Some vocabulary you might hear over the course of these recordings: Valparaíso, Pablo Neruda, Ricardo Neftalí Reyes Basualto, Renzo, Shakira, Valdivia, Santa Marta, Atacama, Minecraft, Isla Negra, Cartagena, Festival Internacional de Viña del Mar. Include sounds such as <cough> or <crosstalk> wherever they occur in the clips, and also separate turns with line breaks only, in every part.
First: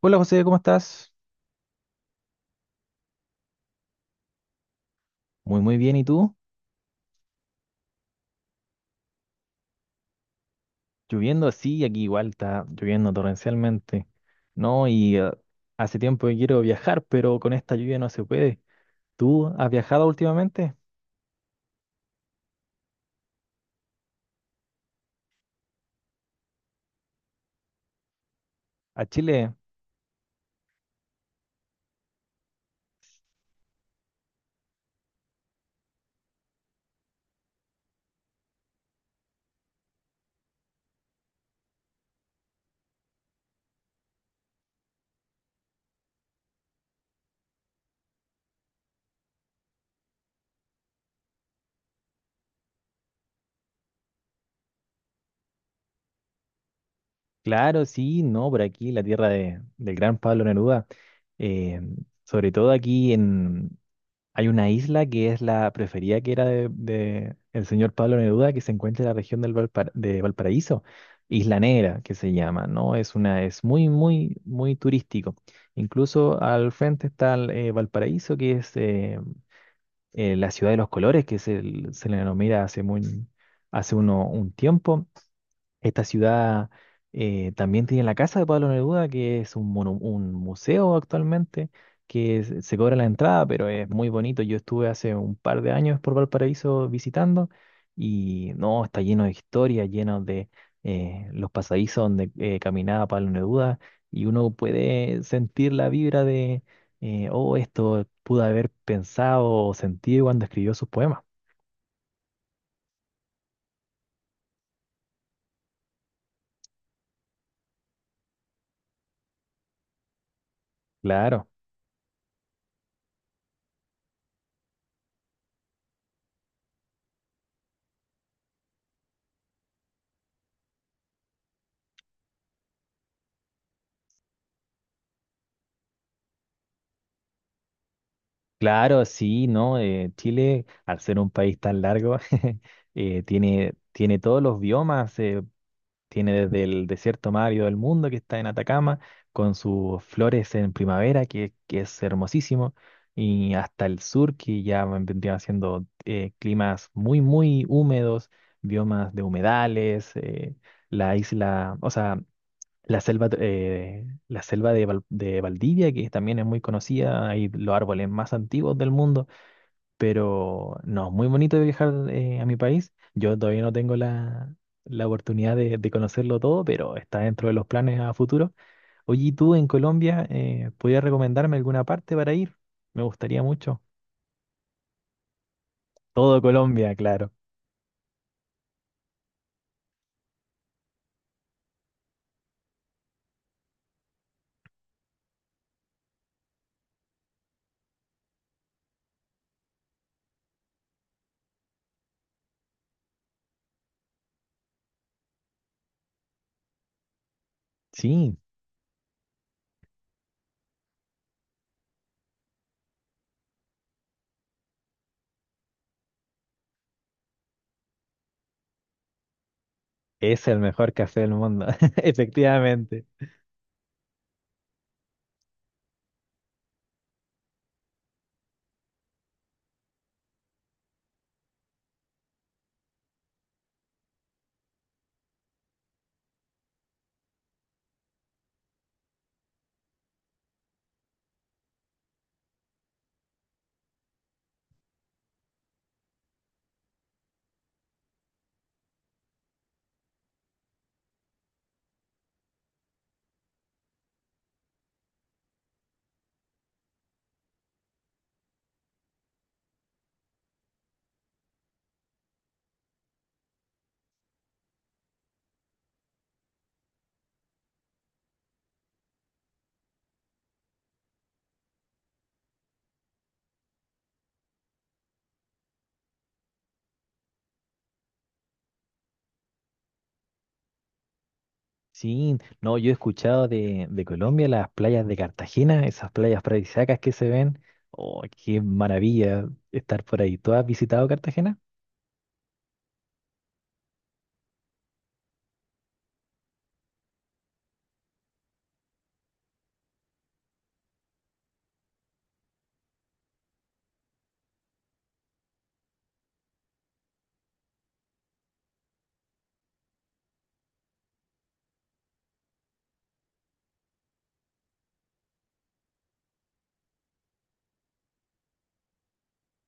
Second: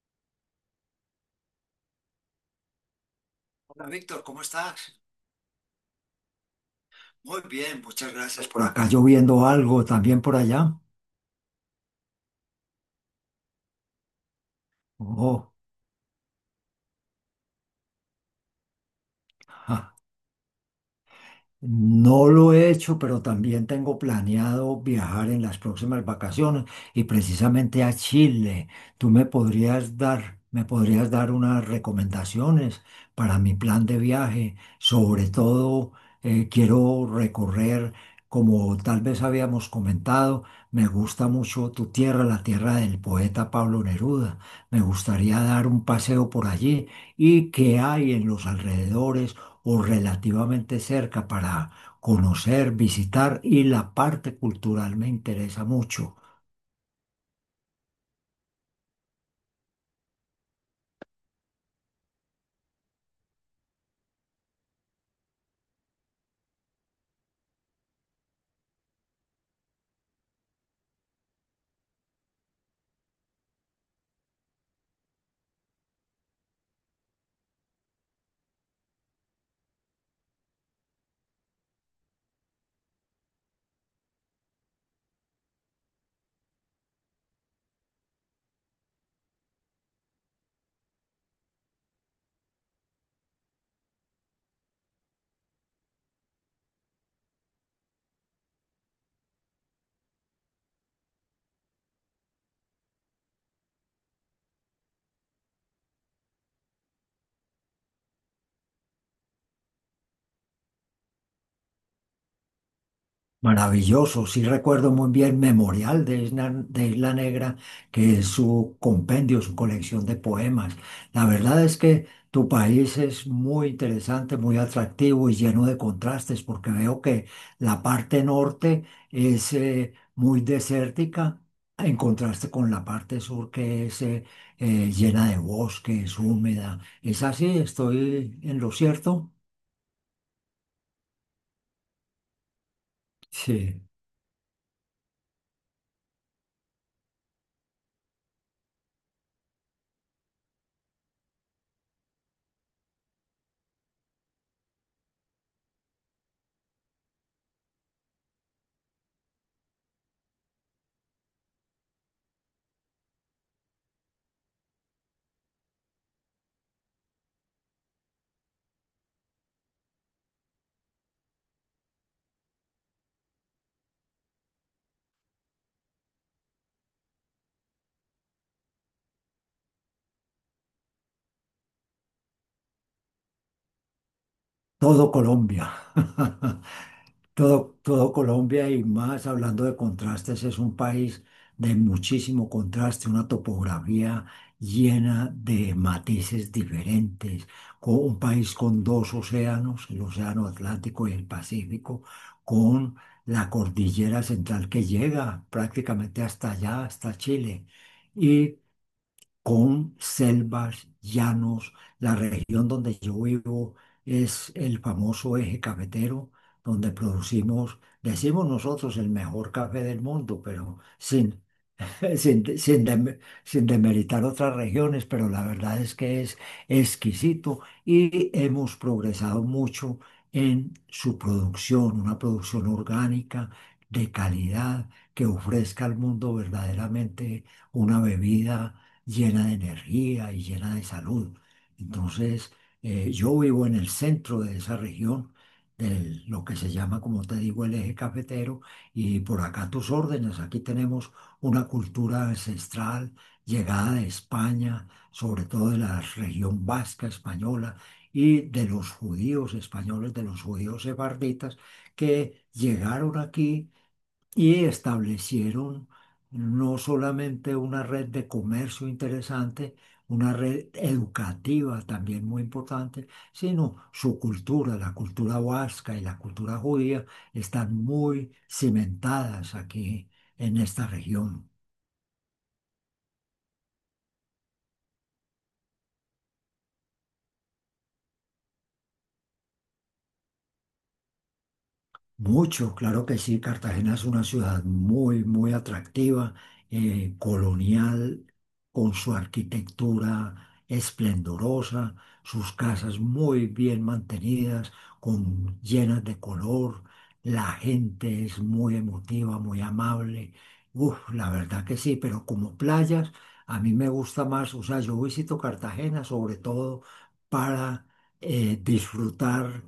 Hola José, ¿cómo estás?
Hola Víctor, ¿cómo estás?
Muy muy bien, ¿y tú?
Muy bien, muchas gracias. Por acá lloviendo algo, también por allá.
Lloviendo así, aquí igual está lloviendo torrencialmente, ¿no?
Oh,
Hace tiempo que quiero viajar, pero con esta lluvia no se puede. ¿Tú has
<laughs>
viajado últimamente?
No lo he hecho, pero también tengo planeado viajar en las próximas vacaciones y precisamente a Chile.
¿A
¿Tú
Chile?
me podrías dar unas recomendaciones para mi plan de viaje? Sobre todo, quiero recorrer, como tal vez habíamos comentado, me gusta mucho tu tierra, la tierra del poeta Pablo Neruda. Me gustaría dar un paseo por allí y qué hay en los alrededores o relativamente cerca para conocer, visitar y la parte cultural me interesa mucho.
Claro, sí, no, por aquí, la del gran Pablo Neruda. Eh, Sobre todo hay una isla que es la preferida que era de el señor Pablo Neruda, que se encuentra en la región de Valparaíso, Isla Negra, que se llama, ¿no? Es muy, muy, muy turístico. Incluso al frente está Valparaíso, que es la ciudad de los colores, se le denomina hace uno, un tiempo. Esta ciudad también tiene la casa de Pablo Neruda, que es un museo actualmente, que se cobra la entrada, pero es muy bonito. Yo estuve hace un par de años por Valparaíso visitando y no, está lleno de historia, lleno de los pasadizos donde caminaba Pablo Neruda y uno puede sentir la vibra de, oh, esto pudo haber pensado o sentido cuando escribió sus poemas.
Maravilloso, sí recuerdo muy bien Memorial de Isla Negra, que es su compendio, su colección de poemas. La
Claro.
verdad es que tu país es muy interesante, muy atractivo y lleno de contrastes, porque veo que la parte norte es muy desértica, en contraste con la parte sur que es llena de bosques, húmeda. ¿Es así? ¿Estoy en lo
Claro,
cierto?
sí, ¿no? Chile, al ser un país tan largo, <laughs>
Sí,
tiene todos los biomas, tiene desde el desierto más árido del mundo, que está en Atacama, con sus flores en primavera, que es hermosísimo, y hasta el sur, que ya vendrían siendo climas muy, muy húmedos, biomas de humedales, la isla, o sea, la selva, de Valdivia, que también es muy conocida, hay los árboles más antiguos del mundo, pero no, muy bonito de viajar a mi país. Yo todavía no tengo la oportunidad de conocerlo todo, pero está dentro de los planes a futuro. Oye, ¿y tú en Colombia podrías recomendarme alguna parte para ir? Me gustaría mucho.
todo Colombia.
Todo
<laughs>
Colombia, claro.
Todo, todo Colombia y más hablando de contrastes, es un país de muchísimo contraste, una topografía llena de matices diferentes, con un país con dos océanos, el Océano Atlántico y el Pacífico, con la cordillera central que llega prácticamente hasta allá, hasta Chile,
Sí,
y con selvas, llanos. La región donde yo vivo es el famoso eje cafetero, donde producimos, decimos nosotros, el mejor café del mundo,
es el
pero
mejor café del
sin
mundo, <laughs>
<laughs> sin, de- sin,
efectivamente.
dem- sin demeritar otras regiones, pero la verdad es que es exquisito y hemos progresado mucho en su producción, una producción orgánica de calidad que ofrezca al mundo verdaderamente una bebida llena de energía y llena de salud. Entonces, yo vivo en el centro de esa región, de lo que se llama, como te digo, el eje cafetero, y por acá a tus órdenes, aquí tenemos una cultura ancestral llegada de España, sobre todo de la región vasca española y de los judíos españoles, de los judíos sefarditas, que llegaron aquí y establecieron no solamente una red de comercio interesante, una red educativa también muy importante, sino su cultura, la cultura vasca y la cultura judía están muy cimentadas aquí en esta región.
Sí, no, yo he escuchado de Colombia las playas de Cartagena, esas playas paradisíacas que se ven. Oh, qué maravilla estar por ahí. ¿Tú has visitado Cartagena?
Mucho, claro que sí. Cartagena es una ciudad muy, muy atractiva, colonial, con su arquitectura esplendorosa, sus casas muy bien mantenidas, con, llenas de color. La gente es muy emotiva, muy amable. Uf, la verdad que sí, pero como playas, a mí me gusta más, o sea, yo visito Cartagena sobre todo para disfrutar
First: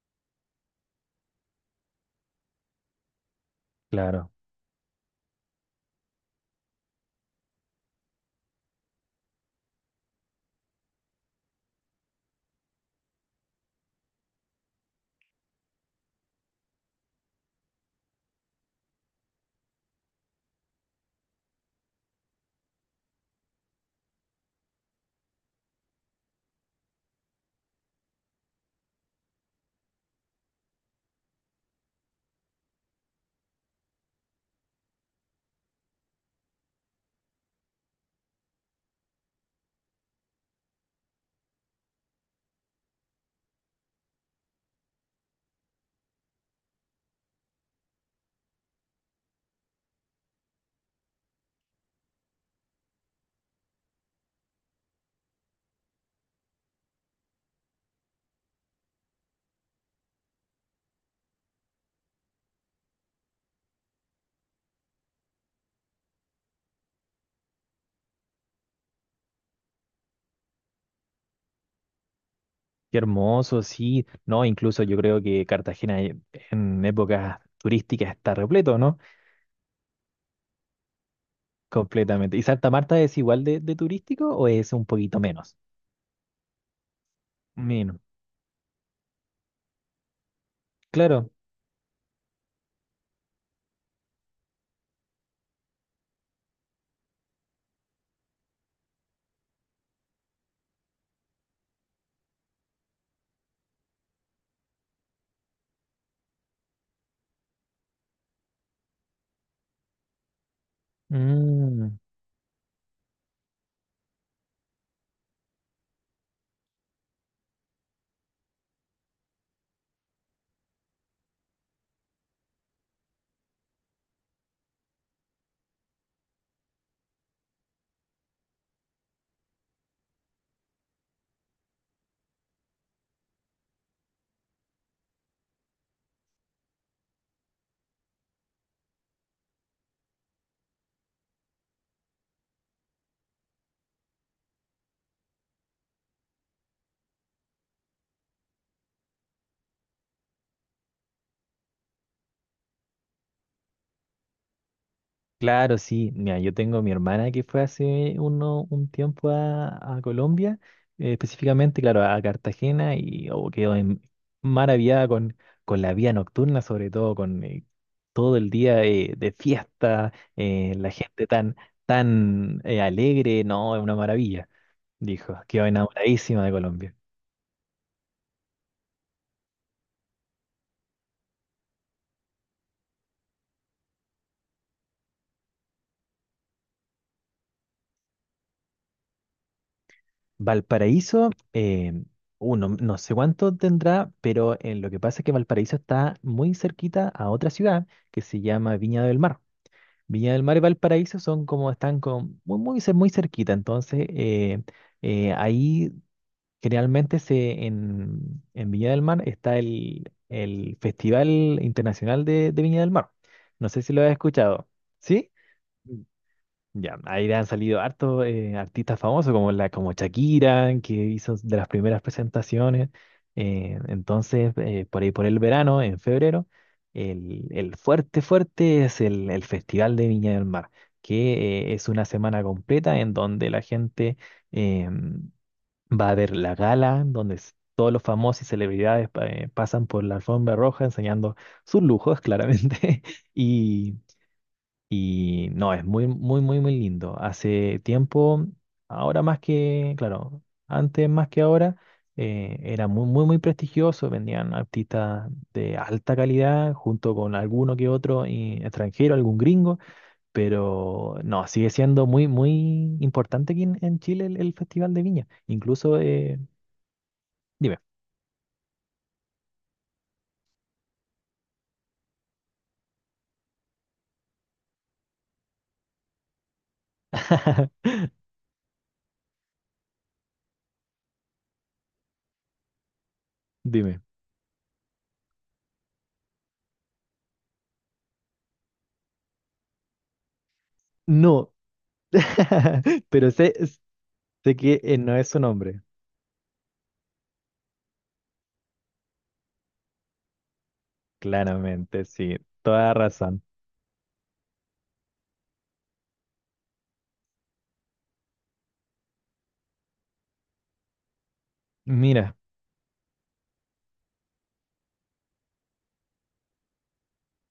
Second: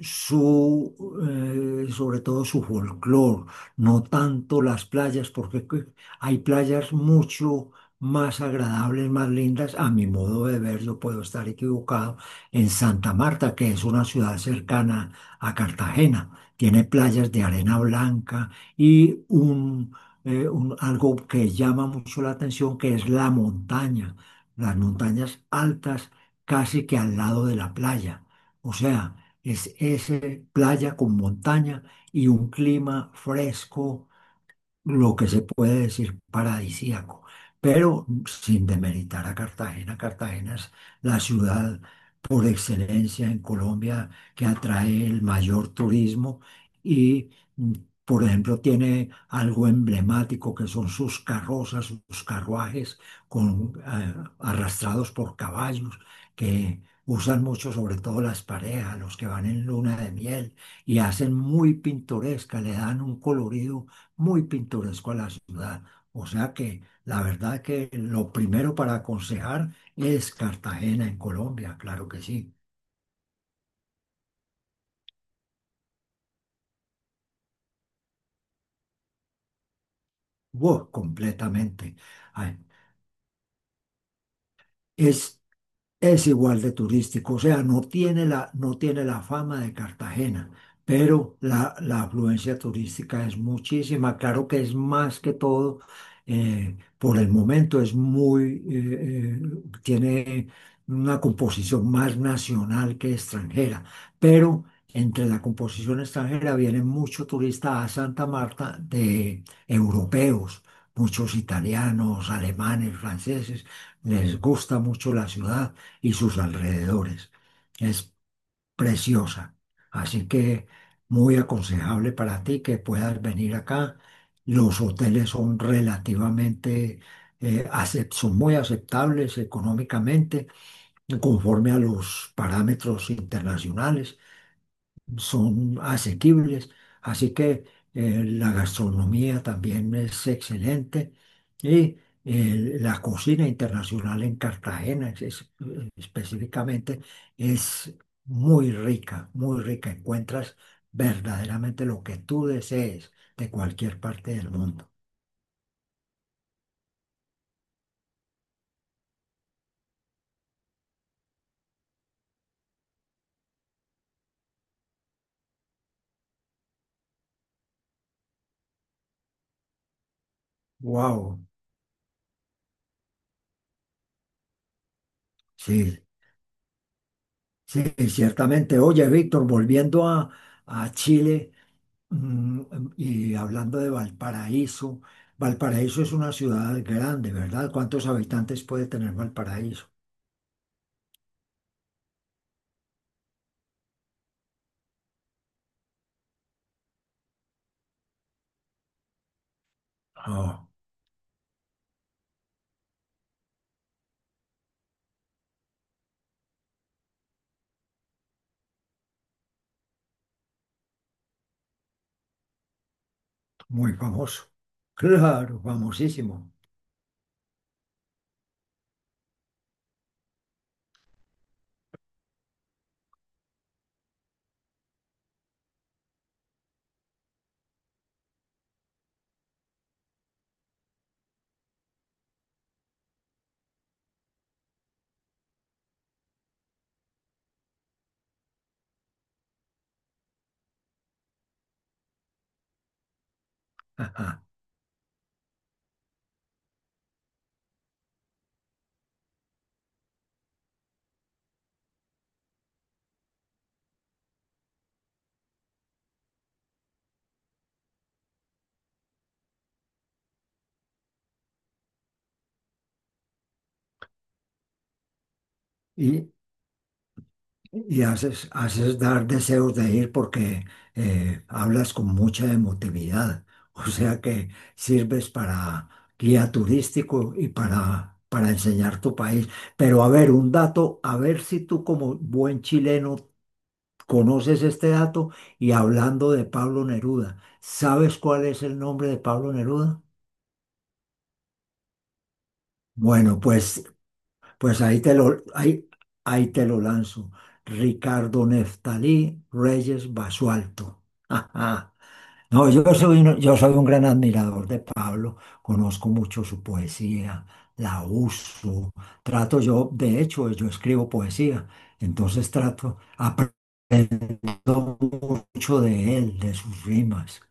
su, sobre todo su folclore, no
Claro.
tanto las playas, porque hay playas mucho más agradables, más lindas, a mi modo de verlo, puedo estar equivocado, en Santa Marta, que es una ciudad cercana a Cartagena. Tiene playas de arena blanca y un, algo que llama mucho la atención, que es la montaña, las montañas altas casi que al lado de la playa. O sea, es playa con montaña y un clima fresco, lo que se puede decir paradisíaco, pero sin demeritar a Cartagena. Cartagena es la ciudad por excelencia en Colombia que atrae el mayor turismo y, mm, por ejemplo, tiene algo emblemático que son sus carrozas, sus carruajes con, arrastrados por caballos que... Usan mucho, sobre todo las parejas, los que van en luna de miel y hacen muy pintoresca, le dan un colorido muy pintoresco a la ciudad. O sea que la verdad que lo primero para aconsejar es Cartagena en Colombia, claro que sí.
Qué hermoso, sí. No, incluso yo creo que en épocas turísticas está repleto, ¿no?
Wow, completamente.
Completamente. ¿Y
Ay,
Santa Marta es igual de turístico o es un poquito
es
menos?
Es igual de turístico, o sea, no
Menos.
tiene la, no tiene la fama de Cartagena,
Claro.
pero la afluencia turística es muchísima. Claro que es más que todo, por el momento es muy, tiene una composición más nacional que extranjera, pero entre la composición extranjera vienen muchos turistas a Santa Marta de europeos, muchos
Mm,
italianos, alemanes, franceses, les gusta mucho la ciudad y sus alrededores. Es preciosa. Así que muy aconsejable para ti que puedas venir acá. Los hoteles son relativamente, son muy aceptables económicamente, conforme a los parámetros internacionales son asequibles, así que la gastronomía también es excelente y la cocina internacional en Cartagena específicamente es muy rica, muy rica. Encuentras verdaderamente lo que tú desees de cualquier parte del mundo.
claro, sí. Mira, yo tengo mi hermana que fue hace uno, un tiempo a Colombia, específicamente, claro, a Cartagena y maravillada con la vida nocturna, sobre todo todo el día de fiesta, la gente
Wow,
tan alegre, no, es una maravilla, dijo. Quedó
sí,
enamoradísima de Colombia.
sí, ciertamente. Oye, Víctor, volviendo a Chile. Mm, Y hablando de Valparaíso, Valparaíso es una ciudad grande, ¿verdad? ¿Cuántos habitantes puede tener Valparaíso?
Valparaíso, no, no sé cuánto tendrá, pero lo que pasa es que Valparaíso está muy cerquita a otra ciudad que se llama Viña del Mar. Viña del Mar y
Ah,
Valparaíso son como están con, muy, muy cerquita, entonces ahí generalmente en Viña del Mar está el Festival Internacional de Viña del Mar. No sé si
muy
lo has
famoso.
escuchado. ¿Sí?
Claro,
Mm.
famosísimo.
Ya, ahí han salido hartos artistas famosos como Shakira, que hizo de las primeras presentaciones. Entonces, por ahí por el verano, en febrero, fuerte es el Festival de Viña del Mar, que es una semana completa en donde la gente... em, Va a haber la gala, donde todos los famosos y celebridades pasan por la alfombra roja enseñando sus lujos, claramente. <laughs> Y,
Ajá.
no, es muy, muy, muy, muy lindo. Hace tiempo, ahora más que, claro, antes más que ahora, era muy, muy, muy prestigioso. Vendían artistas de alta calidad junto con alguno que otro extranjero, algún gringo. Pero no, sigue siendo muy, muy importante aquí en Chile el Festival de Viña. Incluso
Y,
Dime.
y haces dar deseos de ir porque hablas con mucha emotividad. O sea que sirves para guía turístico y
<laughs>
para enseñar tu país. Pero a ver, un dato, a ver si tú como buen chileno
Dime.
conoces este dato y hablando de Pablo Neruda, ¿sabes cuál es el nombre de Pablo Neruda?
No. <laughs> Pero
Bueno,
sé,
pues,
sé que
pues ahí te
no es su
lo,
nombre.
ahí, ahí te lo lanzo. Ricardo Neftalí Reyes Basualto. <laughs> Ajá.
Claramente, sí.
No,
Toda razón.
yo soy un gran admirador de Pablo, conozco mucho su poesía, la uso, trato yo, de hecho, yo escribo poesía,
Mira,
entonces trato, aprendo mucho de él, de sus rimas.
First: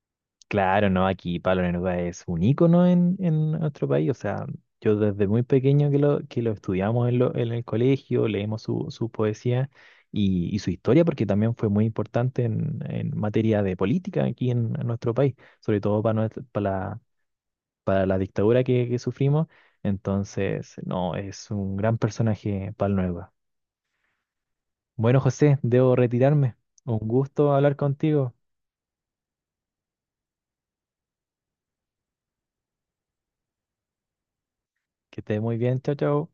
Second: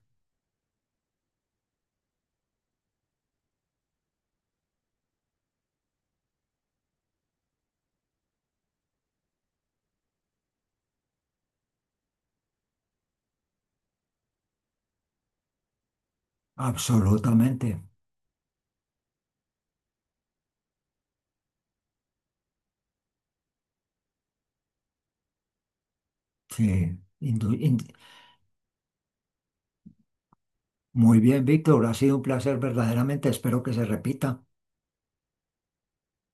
claro, no, aquí Pablo Neruda es un ícono en nuestro país. O sea, yo desde muy pequeño que que lo estudiamos en el colegio, leemos su poesía y su historia, porque también fue muy importante en materia de política aquí en nuestro país, sobre todo para,
Absolutamente.
para la dictadura que sufrimos. Entonces, no, es un gran personaje Nueva. Bueno, José, debo retirarme.
Sí.
Un gusto hablar contigo.
Muy bien, Víctor. Ha sido un placer verdaderamente. Espero que se repita.
Que estés muy bien. Chao, chao.